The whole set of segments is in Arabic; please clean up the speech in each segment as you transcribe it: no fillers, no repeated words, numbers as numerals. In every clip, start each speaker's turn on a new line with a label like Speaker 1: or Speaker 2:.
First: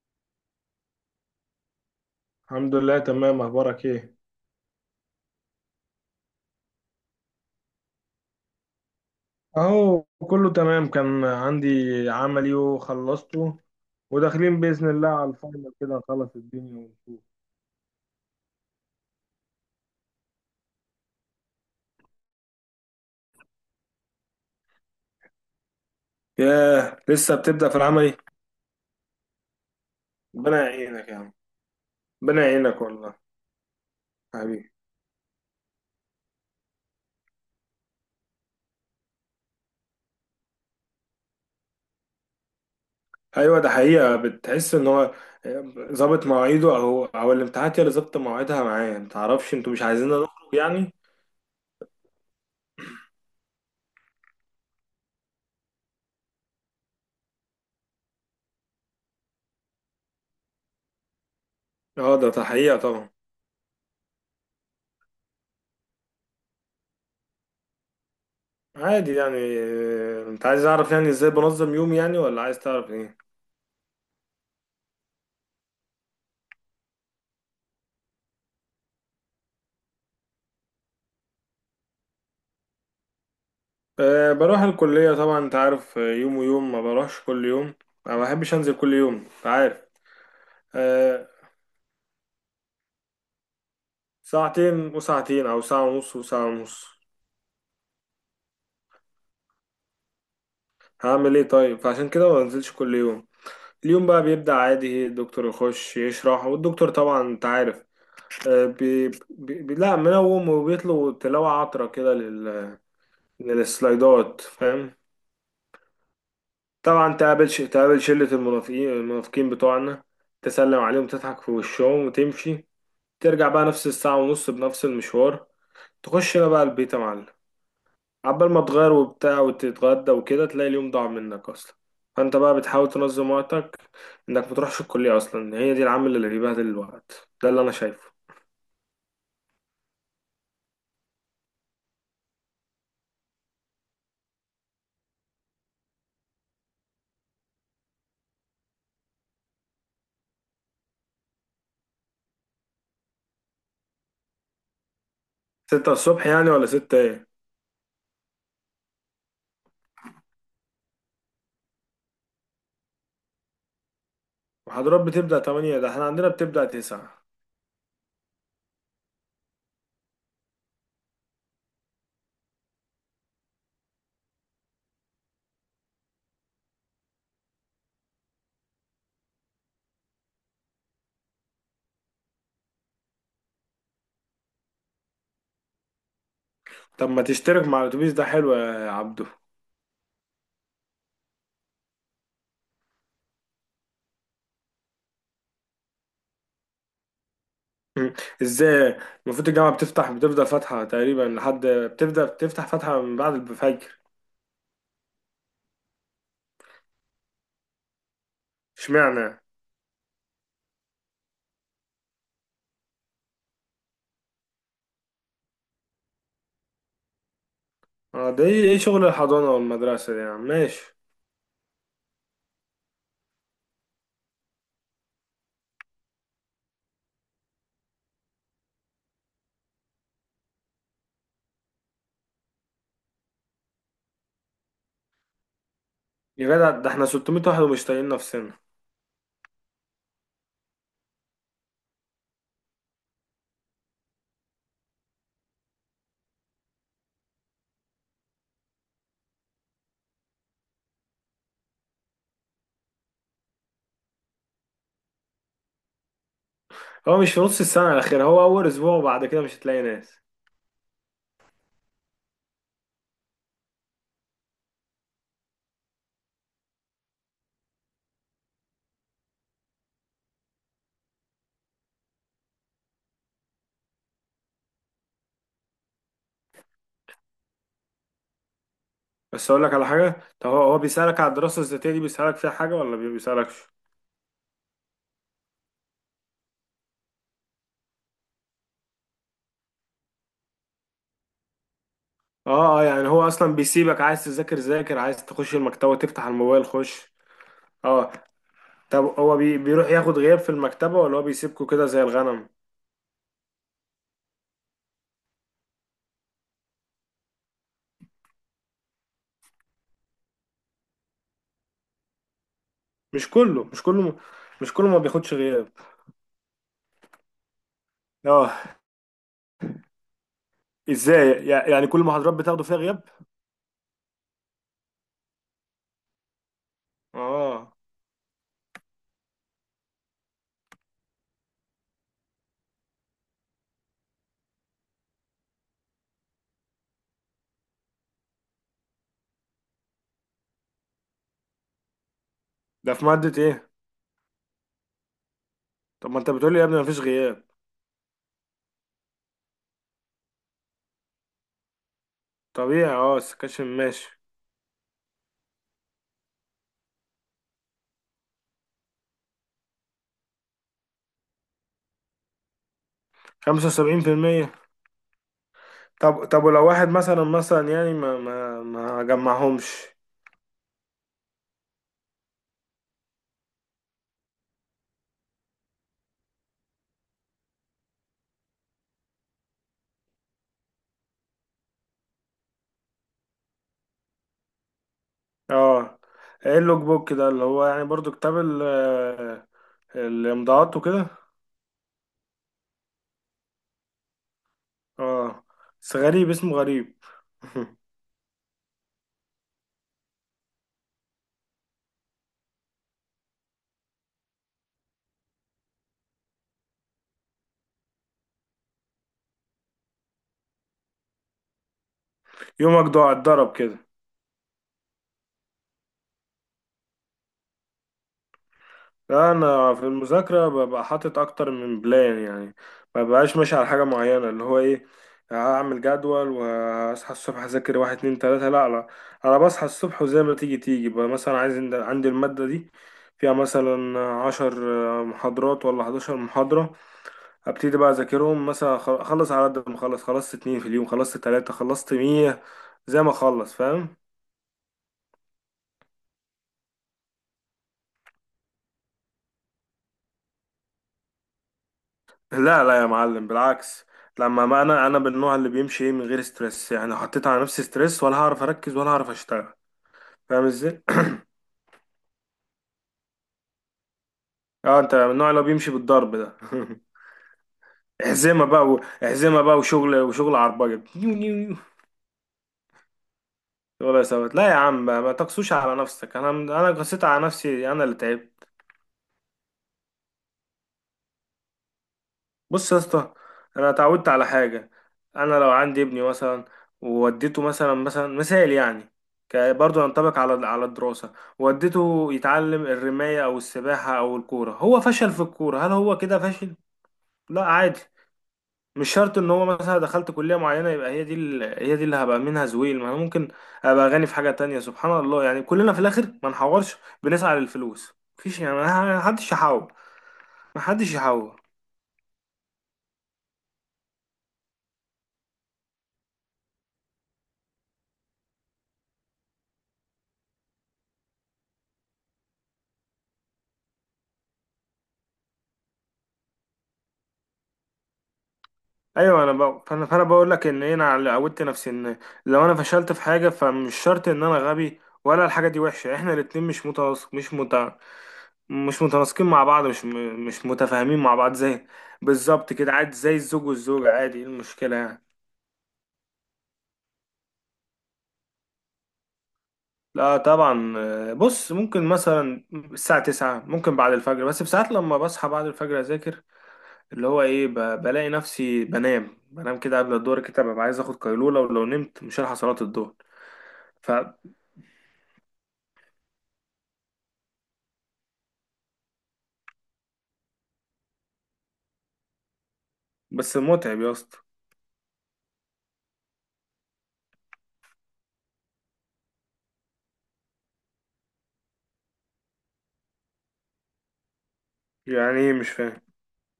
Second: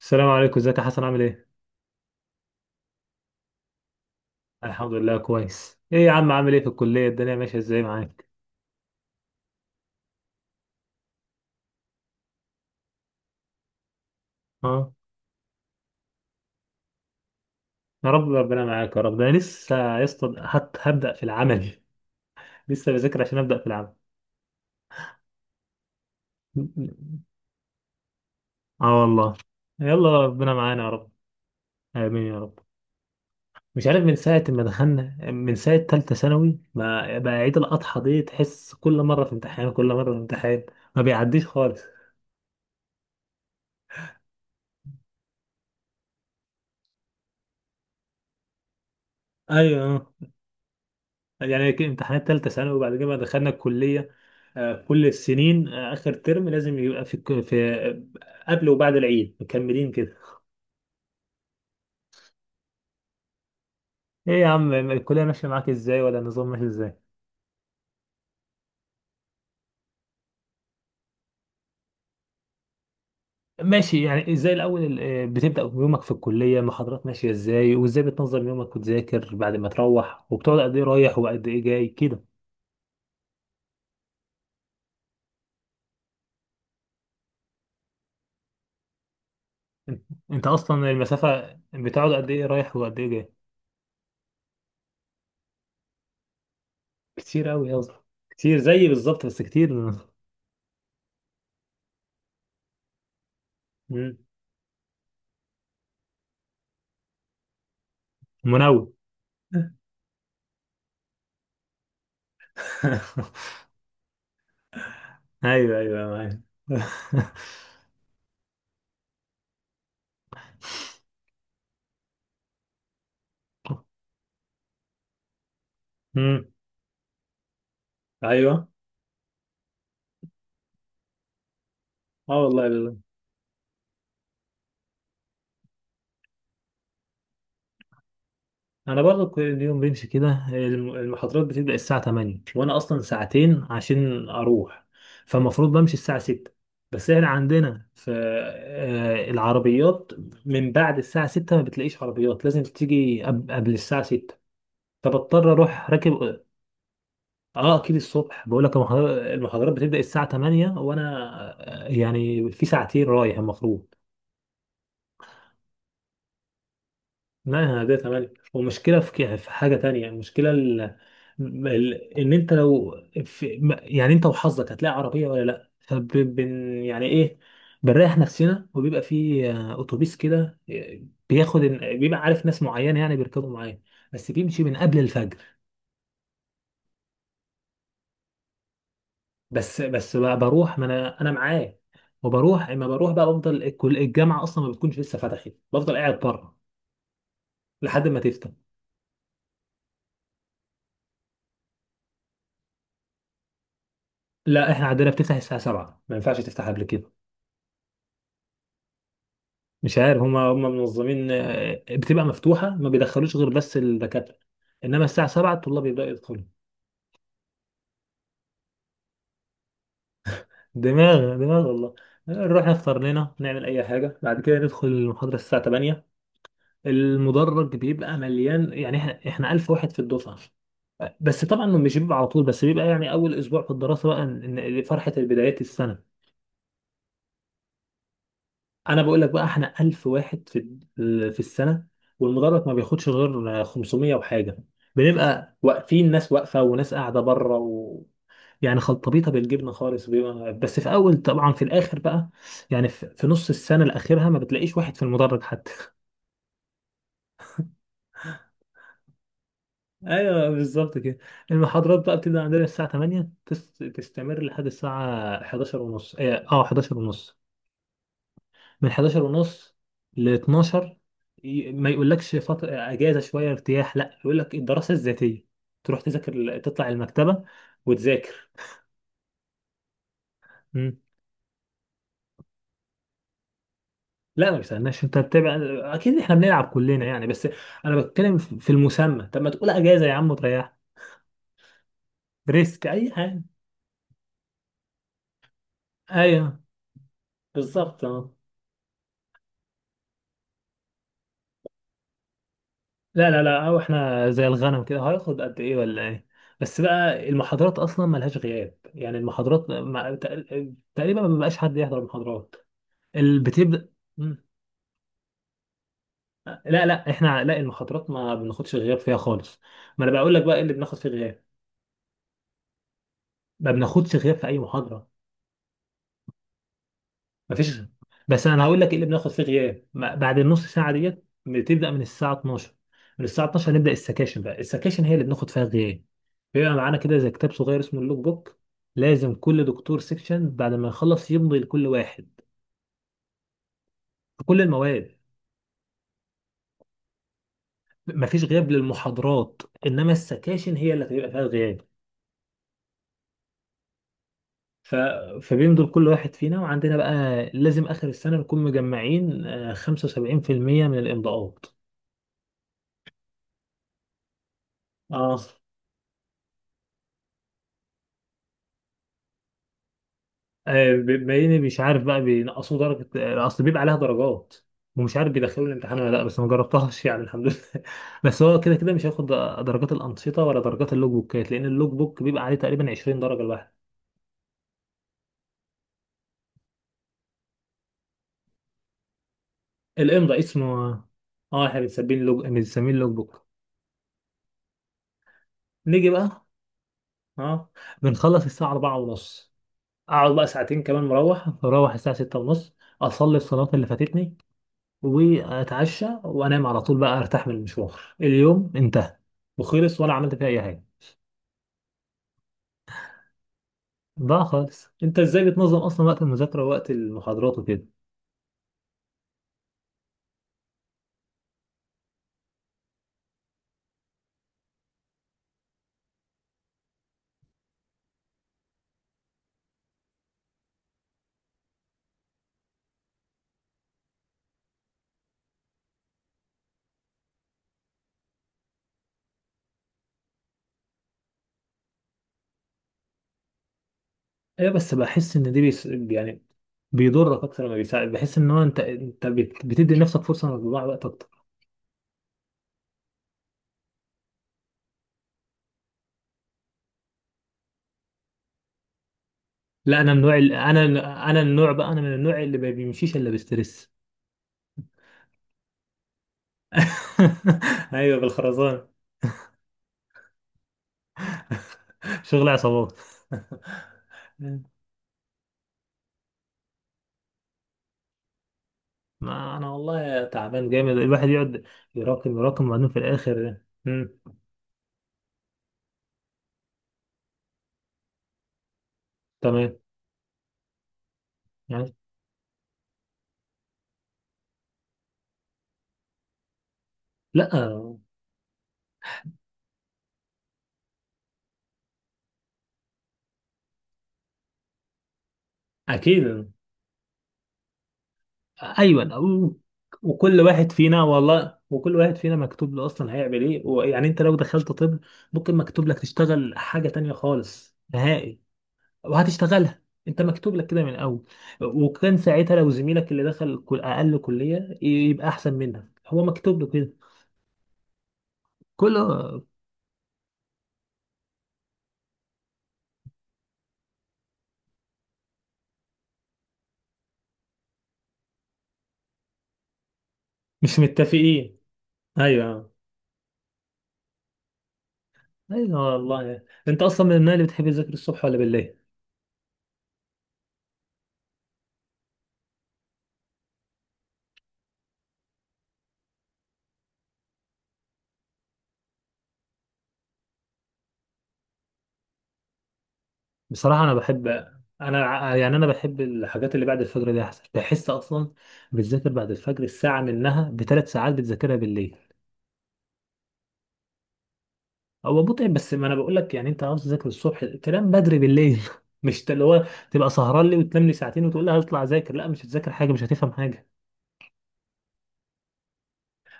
Speaker 1: السلام عليكم، ازيك يا حسن؟ عامل ايه؟
Speaker 2: الحمد لله تمام. اخبارك ايه؟
Speaker 1: الحمد لله كويس. ايه يا عم، عامل ايه في الكلية؟ الدنيا ماشية ازاي معاك؟
Speaker 2: اهو كله تمام. كان عندي عملي وخلصته، وداخلين باذن
Speaker 1: اه،
Speaker 2: الله على الفاينل، كده نخلص الدنيا ونشوف.
Speaker 1: يا رب ربنا معاك يا رب. ده انا لسه يا اسطى هبدأ في العمل. لسه بذاكر عشان أبدأ في العمل.
Speaker 2: ياه، لسه بتبدأ في العملي.
Speaker 1: اه والله، يلا ربنا
Speaker 2: ربنا
Speaker 1: معانا يا
Speaker 2: يعينك
Speaker 1: رب.
Speaker 2: يا عم.
Speaker 1: آمين يا
Speaker 2: ربنا
Speaker 1: رب.
Speaker 2: يعينك والله.
Speaker 1: مش عارف، من ساعة ما
Speaker 2: حبيبي.
Speaker 1: دخلنا، من ساعة تالتة ثانوي، ما بقى عيد الأضحى دي تحس كل مرة في امتحان كل مرة في امتحان، ما بيعديش خالص.
Speaker 2: ايوه، ده حقيقة، بتحس ان هو ظابط مواعيده او الامتحانات هي اللي ظابطة مواعيدها معاه، متعرفش، انتوا مش
Speaker 1: ايوه،
Speaker 2: عايزيننا نخرج يعني.
Speaker 1: يعني كان امتحانات تالتة ثانوي، وبعد كده بقى دخلنا الكلية. كل السنين آخر ترم لازم يبقى في في قبل وبعد العيد مكملين كده.
Speaker 2: اه، ده حقيقة طبعا.
Speaker 1: ايه يا عم، الكلية ماشية معاك ازاي؟ ولا النظام ماشي ازاي؟
Speaker 2: عادي يعني. انت عايز اعرف يعني ازاي بنظم يومي، يعني ولا عايز تعرف ايه؟
Speaker 1: ماشي. يعني ازاي الاول بتبدأ يومك في الكلية، محاضرات ماشية ازاي، وازاي بتنظم يومك وتذاكر بعد ما تروح، وبتقعد قد ايه رايح وقد ايه جاي كده؟
Speaker 2: أه، بروح الكلية طبعا، انت عارف، يوم ويوم، ما بروحش كل يوم. ما بحبش انزل كل يوم، انت عارف.
Speaker 1: انت انت اصلا
Speaker 2: أه،
Speaker 1: المسافة بتقعد قد ايه رايح وقد ايه جاي؟
Speaker 2: ساعتين وساعتين او ساعة ونص وساعة ونص.
Speaker 1: كتير قوي يا اسطى. كتير زيي بالظبط، بس كتير.
Speaker 2: هعمل ايه طيب، فعشان كده ما بنزلش كل يوم. اليوم
Speaker 1: مم.
Speaker 2: بقى بيبدأ عادي، الدكتور يخش يشرح، والدكتور طبعا انت عارف. أه
Speaker 1: منوم.
Speaker 2: بي بي بي- لا، منوم، وبيطلب تلاوة عطرة كده للسلايدات، فاهم.
Speaker 1: ايوه ايوه، معايا.
Speaker 2: طبعا تقابل شلة المنافقين، المنافقين بتوعنا، تسلم عليهم، تضحك في وشهم وتمشي. ترجع بقى نفس الساعة ونص بنفس المشوار. تخش
Speaker 1: أمم،
Speaker 2: هنا بقى البيت يا معلم. عبال ما
Speaker 1: ايوه.
Speaker 2: تغير وبتاع وتتغدى وكده، تلاقي اليوم ضاع منك أصلا. فأنت
Speaker 1: اه
Speaker 2: بقى
Speaker 1: والله
Speaker 2: بتحاول
Speaker 1: بالله.
Speaker 2: تنظم وقتك، إنك متروحش الكلية أصلا، هي دي العامل اللي بيبهدل الوقت، ده اللي أنا شايفه.
Speaker 1: انا برضو كل اليوم بمشي كده، المحاضرات بتبدا الساعه 8، وانا اصلا ساعتين عشان اروح، فالمفروض بمشي الساعه 6. بس احنا عندنا في العربيات من بعد الساعه 6 ما بتلاقيش عربيات، لازم تيجي قبل الساعه 6، فبضطر اروح
Speaker 2: ستة
Speaker 1: راكب.
Speaker 2: الصبح
Speaker 1: اه
Speaker 2: يعني، ولا ستة إيه؟
Speaker 1: اكيد الصبح، بقول لك المحاضرات بتبدا الساعه 8، وانا يعني في ساعتين رايح المفروض.
Speaker 2: محاضرات بتبدأ تمانية؟ ده احنا عندنا بتبدأ تسعة.
Speaker 1: ما هي ده تمام، ومشكلة في في حاجة تانية. المشكلة ان انت لو في... ما- يعني انت وحظك، هتلاقي عربية ولا لا، يعني ايه، بنريح نفسنا. وبيبقى في اتوبيس كده، بياخد بيبقى عارف ناس معينة يعني بيركبوا معايا، بس بيمشي من قبل الفجر.
Speaker 2: طب ما تشترك مع الأتوبيس ده، حلو يا عبدو.
Speaker 1: بس بقى بروح، ما انا معاه. وبروح، اما بروح بقى بفضل الجامعة اصلا ما بتكونش لسه فتحت، بفضل قاعد بره لحد
Speaker 2: مم.
Speaker 1: ما تفتح.
Speaker 2: ازاي؟ المفروض الجامعة بتفتح، بتفضل فاتحة تقريبا، لحد بتبدأ بتفتح فاتحة من بعد الفجر.
Speaker 1: لا احنا عندنا بتفتح الساعة 7، ما ينفعش تفتح قبل كده.
Speaker 2: اشمعنى؟
Speaker 1: مش عارف، هم منظمين. بتبقى مفتوحه، ما بيدخلوش غير بس الدكاتره، انما الساعه 7 الطلاب يبداوا يدخلوا.
Speaker 2: اه، ده ايه، إيه شغل الحضانة والمدرسة دي يا عم، ماشي.
Speaker 1: دماغ دماغ والله. نروح نفطر لنا، نعمل اي حاجه، بعد كده ندخل المحاضره الساعه 8. المدرج بيبقى مليان، يعني احنا 1000 واحد في الدفعه. بس طبعا مش بيبقى على طول، بس بيبقى يعني اول اسبوع في الدراسه بقى، إن فرحه بدايات السنه.
Speaker 2: يا جدع ده احنا 600 واحد ومش طايقين نفسنا.
Speaker 1: انا بقول لك بقى، احنا 1000 واحد في السنه، والمدرج ما بياخدش غير 500 وحاجه. بنبقى واقفين، ناس واقفه وناس قاعده بره، و… يعني خلطبيطه بالجبنه خالص. بيبقى بس في اول طبعا، في الاخر بقى يعني في نص السنه الاخيرها ما بتلاقيش واحد في المدرج حتى.
Speaker 2: هو مش في نص السنة الأخيرة، هو أول أسبوع وبعد كده مش هتلاقي ناس.
Speaker 1: ايوه بالظبط كده. المحاضرات بقى بتبدا عندنا الساعه 8، تستمر لحد الساعه 11 ونص. اه 11 ونص، من 11 ونص ل 12. ما يقولكش فترة اجازه شويه ارتياح، لا يقول لك الدراسه الذاتيه، تروح تذاكر، تطلع المكتبه وتذاكر.
Speaker 2: بس أقول لك على حاجة، طب هو
Speaker 1: مم.
Speaker 2: بيسألك على الدراسة الذاتية دي، بيسألك فيها حاجة ولا ما بيسألكش؟
Speaker 1: لا ما بيسالناش، انت بتبقى اكيد، احنا بنلعب كلنا يعني، بس انا بتكلم في المسمى. طب ما تقول اجازه يا عم وتريح.
Speaker 2: اه اه،
Speaker 1: ريسك
Speaker 2: يعني
Speaker 1: اي
Speaker 2: هو
Speaker 1: حاجه.
Speaker 2: أصلا بيسيبك، عايز تذاكر ذاكر، عايز تخش المكتبة تفتح
Speaker 1: ايوه،
Speaker 2: الموبايل خش.
Speaker 1: بالظبط
Speaker 2: اه.
Speaker 1: اه.
Speaker 2: طب هو بي بيروح ياخد غياب في المكتبة ولا هو بيسيبكوا كده زي الغنم؟
Speaker 1: لا لا لا، او احنا زي الغنم كده هياخد قد ايه ولا ايه. بس بقى المحاضرات اصلا ملهاش غياب، يعني المحاضرات تقريبا ما بيبقاش حد يحضر المحاضرات.
Speaker 2: مش كله، مش
Speaker 1: بتبدا.
Speaker 2: كله.
Speaker 1: مم.
Speaker 2: مش كله ما بياخدش غياب.
Speaker 1: لا لا، احنا لا، المحاضرات ما
Speaker 2: اه.
Speaker 1: بناخدش غياب فيها خالص. ما انا بقول لك بقى، ايه اللي بناخد فيه غياب؟
Speaker 2: ازاي يعني، كل المحاضرات بتاخدوا فيها غياب؟
Speaker 1: ما بناخدش غياب في اي محاضره، ما
Speaker 2: اه.
Speaker 1: فيش. بس انا هقول لك ايه اللي بناخد فيه غياب. بعد النص ساعه ديت، بتبدا من الساعه 12، من الساعه 12 هنبدا السكاشن بقى. السكاشن هي اللي بناخد فيها غياب. بيبقى معانا كده زي كتاب صغير اسمه اللوك بوك، لازم كل دكتور سيكشن بعد ما يخلص يمضي لكل واحد.
Speaker 2: ده في مادة ايه؟
Speaker 1: في كل المواد.
Speaker 2: طب ما انت بتقولي يا ابني مفيش غياب.
Speaker 1: مفيش غياب للمحاضرات، انما السكاشن هي اللي هتبقى فيها الغياب.
Speaker 2: طبيعي، اه، السكاشن ماشي.
Speaker 1: ف... فبين دول كل واحد فينا، وعندنا بقى لازم آخر السنة نكون مجمعين 75% من الإمضاءات.
Speaker 2: خمسة وسبعين في المية.
Speaker 1: اه
Speaker 2: طب ولو واحد مثلا مثلا يعني ما جمعهمش.
Speaker 1: بما إني مش عارف بقى، بينقصوا درجة أصل بيبقى عليها درجات، ومش عارف بيدخلوا الامتحان ولا لا، بس ما جربتهاش يعني الحمد لله. بس هو كده كده مش هياخد درجات الأنشطة ولا درجات اللوج بوكات، لأن اللوج بوك بيبقى عليه تقريبا 20 درجة الواحد.
Speaker 2: اه. ايه اللوج بوك ده، اللي هو يعني برضو كتاب
Speaker 1: الإمضاء اسمه،
Speaker 2: الامضاءات وكده.
Speaker 1: اه، احنا بنسميه اللوج بوك.
Speaker 2: اه. بس
Speaker 1: نيجي
Speaker 2: غريب،
Speaker 1: بقى.
Speaker 2: اسمه غريب.
Speaker 1: اه، بنخلص الساعة 4 ونص، اقعد بقى ساعتين كمان مروح، اروح الساعه 6 ونص، اصلي الصلاه اللي فاتتني، واتعشى وانام على طول بقى، ارتاح من المشوار، اليوم انتهى وخلص ولا عملت فيه اي حاجه.
Speaker 2: يومك ضاع، اتضرب كده.
Speaker 1: ضاع خالص. انت ازاي بتنظم اصلا وقت المذاكره ووقت المحاضرات وكده؟
Speaker 2: لا، انا في المذاكره ببقى حاطط اكتر من بلان يعني. ما ببقاش ماشي على حاجه معينه، اللي هو ايه، هعمل جدول واصحى الصبح اذاكر واحد اتنين تلاته، لا لا. انا بصحى الصبح وزي ما تيجي تيجي بقى. مثلا عايز، عندي الماده دي فيها مثلا عشر محاضرات ولا حداشر محاضره، ابتدي بقى اذاكرهم، مثلا اخلص على قد ما اخلص، خلصت اتنين في اليوم، خلصت تلاته، خلصت مية، زي ما اخلص، فاهم.
Speaker 1: ايوه، بس بحس ان دي يعني بيضرك اكتر ما بيساعد. بحس ان هو انت، بتدي لنفسك فرصه انك تضيع وقت اكتر.
Speaker 2: لا لا يا معلم، بالعكس. لما، ما انا انا من النوع اللي بيمشي ايه، من غير ستريس يعني. لو حطيت على نفسي ستريس ولا هعرف اركز ولا هعرف اشتغل،
Speaker 1: لا انا من النوع
Speaker 2: فاهم
Speaker 1: ال- انا
Speaker 2: ازاي.
Speaker 1: انا النوع بقى، انا من النوع اللي ما بيمشيش الا بستريس.
Speaker 2: اه، انت من النوع اللي هو بيمشي بالضرب ده.
Speaker 1: ايوه،
Speaker 2: احزمه بقى و-
Speaker 1: بالخرزانه.
Speaker 2: احزمه بقى وشغل، وشغل عربجه نيو نيو نيو.
Speaker 1: شغل عصابات.
Speaker 2: ولا يا ثبت، لا يا عم، ما تقسوش على نفسك، انا قسيت على نفسي، انا اللي تعبت.
Speaker 1: ما انا والله تعبان جامد، الواحد يقعد يراكم يراكم
Speaker 2: بص يا
Speaker 1: وبعدين في
Speaker 2: اسطى،
Speaker 1: الاخر.
Speaker 2: انا اتعودت
Speaker 1: مم.
Speaker 2: على حاجه. انا لو عندي ابني مثلا، ووديته مثلا، مثلا مثال يعني،
Speaker 1: تمام.
Speaker 2: برضه ينطبق على الدراسه.
Speaker 1: يعني.
Speaker 2: وديته يتعلم الرمايه او السباحه او الكوره، هو فشل في الكوره، هل هو كده فاشل؟ لا
Speaker 1: لا.
Speaker 2: عادي، مش شرط ان هو مثلا دخلت كليه معينه يبقى هي دي اللي هبقى منها زويل، ما انا ممكن ابقى غني في حاجه تانية، سبحان الله. يعني كلنا في الاخر ما
Speaker 1: اكيد.
Speaker 2: نحورش، بنسعى للفلوس. مفيش يعني، ما
Speaker 1: ايوه
Speaker 2: حدش
Speaker 1: أو-
Speaker 2: يحاول،
Speaker 1: وكل
Speaker 2: ما
Speaker 1: واحد
Speaker 2: حدش
Speaker 1: فينا
Speaker 2: يحاول.
Speaker 1: والله، وكل واحد فينا مكتوب له اصلا هيعمل ايه. ويعني انت لو دخلت طب، ممكن مكتوب لك تشتغل حاجه تانية خالص نهائي، وهتشتغلها. انت مكتوب لك كده من الاول. وكان ساعتها لو زميلك اللي دخل اقل كليه يبقى احسن منك، هو مكتوب له كده.
Speaker 2: ايوه، انا
Speaker 1: كله.
Speaker 2: ب... فانا فانا بقول لك ان انا اللي عودت نفسي ان لو انا فشلت في حاجه، فمش شرط ان انا غبي، ولا الحاجه دي وحشه، احنا الاتنين مش متناسقين مع بعض، مش
Speaker 1: مش
Speaker 2: متفاهمين مع بعض،
Speaker 1: متفقين.
Speaker 2: زي، بالظبط
Speaker 1: ايوه.
Speaker 2: كده، عادي، زي الزوج والزوجه، عادي، ايه المشكله يعني.
Speaker 1: ايوه والله. انت اصلا من النوع اللي بتحب تذاكر الصبح ولا بالليل؟
Speaker 2: لا طبعا، بص، ممكن مثلا الساعة تسعة، ممكن بعد الفجر بس بساعات، لما بصحى بعد الفجر أذاكر. اللي هو إيه، بلاقي نفسي بنام، بنام كده قبل الظهر، كده ببقى عايز آخد قيلولة، ولو نمت مش هلحق صلاة الظهر.
Speaker 1: بصراحه انا بحب، انا يعني انا بحب الحاجات اللي بعد الفجر دي احسن، بحس اصلا بتذاكر بعد الفجر الساعه منها بثلاث ساعات بتذاكرها بالليل.
Speaker 2: بس متعب يا اسطى.
Speaker 1: هو متعب، بس ما انا بقول لك يعني، انت عاوز تذاكر الصبح تنام بدري بالليل. مش اللي هو تبقى سهران لي وتنام لي ساعتين وتقول لي هطلع اذاكر، لا مش هتذاكر حاجه، مش هتفهم حاجه.
Speaker 2: يعني ايه، مش فاهم.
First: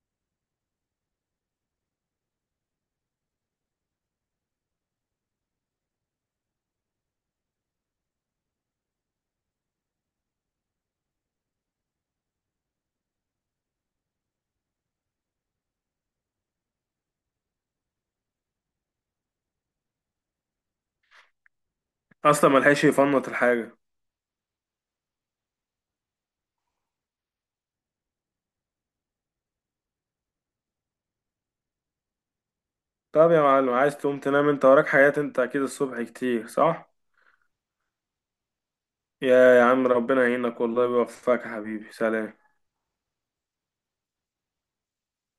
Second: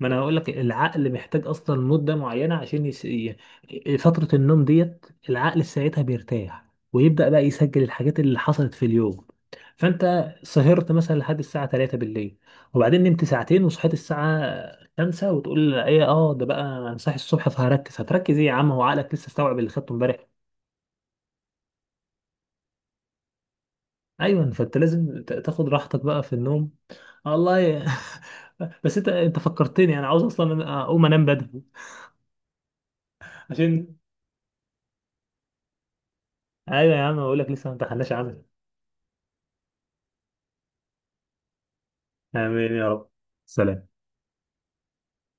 Speaker 1: ما انا هقول لك، العقل محتاج اصلا مده معينه عشان فتره النوم ديت العقل ساعتها بيرتاح، ويبدا بقى يسجل الحاجات اللي حصلت في اليوم. فانت سهرت مثلا لحد الساعه 3 بالليل، وبعدين نمت ساعتين وصحيت الساعه 5، وتقول ايه، اه ده بقى انا صاحي الصبح فهركز، هتركز ايه يا عم، هو عقلك لسه استوعب اللي خدته امبارح.
Speaker 2: اصلا ملحقش يفنط الحاجه.
Speaker 1: ايوه، فانت لازم تاخد راحتك بقى في النوم، والله. بس انت فكرتني، انا عاوز اصلا اقوم انام بدري
Speaker 2: طب يا معلم،
Speaker 1: عشان.
Speaker 2: عايز تقوم تنام، انت وراك حاجات، انت اكيد الصبح كتير، صح؟
Speaker 1: ايوه يا عم، بقول لك لسه ما امتحناش عنها.
Speaker 2: يا عم ربنا يعينك والله، ويوفقك يا حبيبي، سلام.
Speaker 1: امين يا رب، سلام.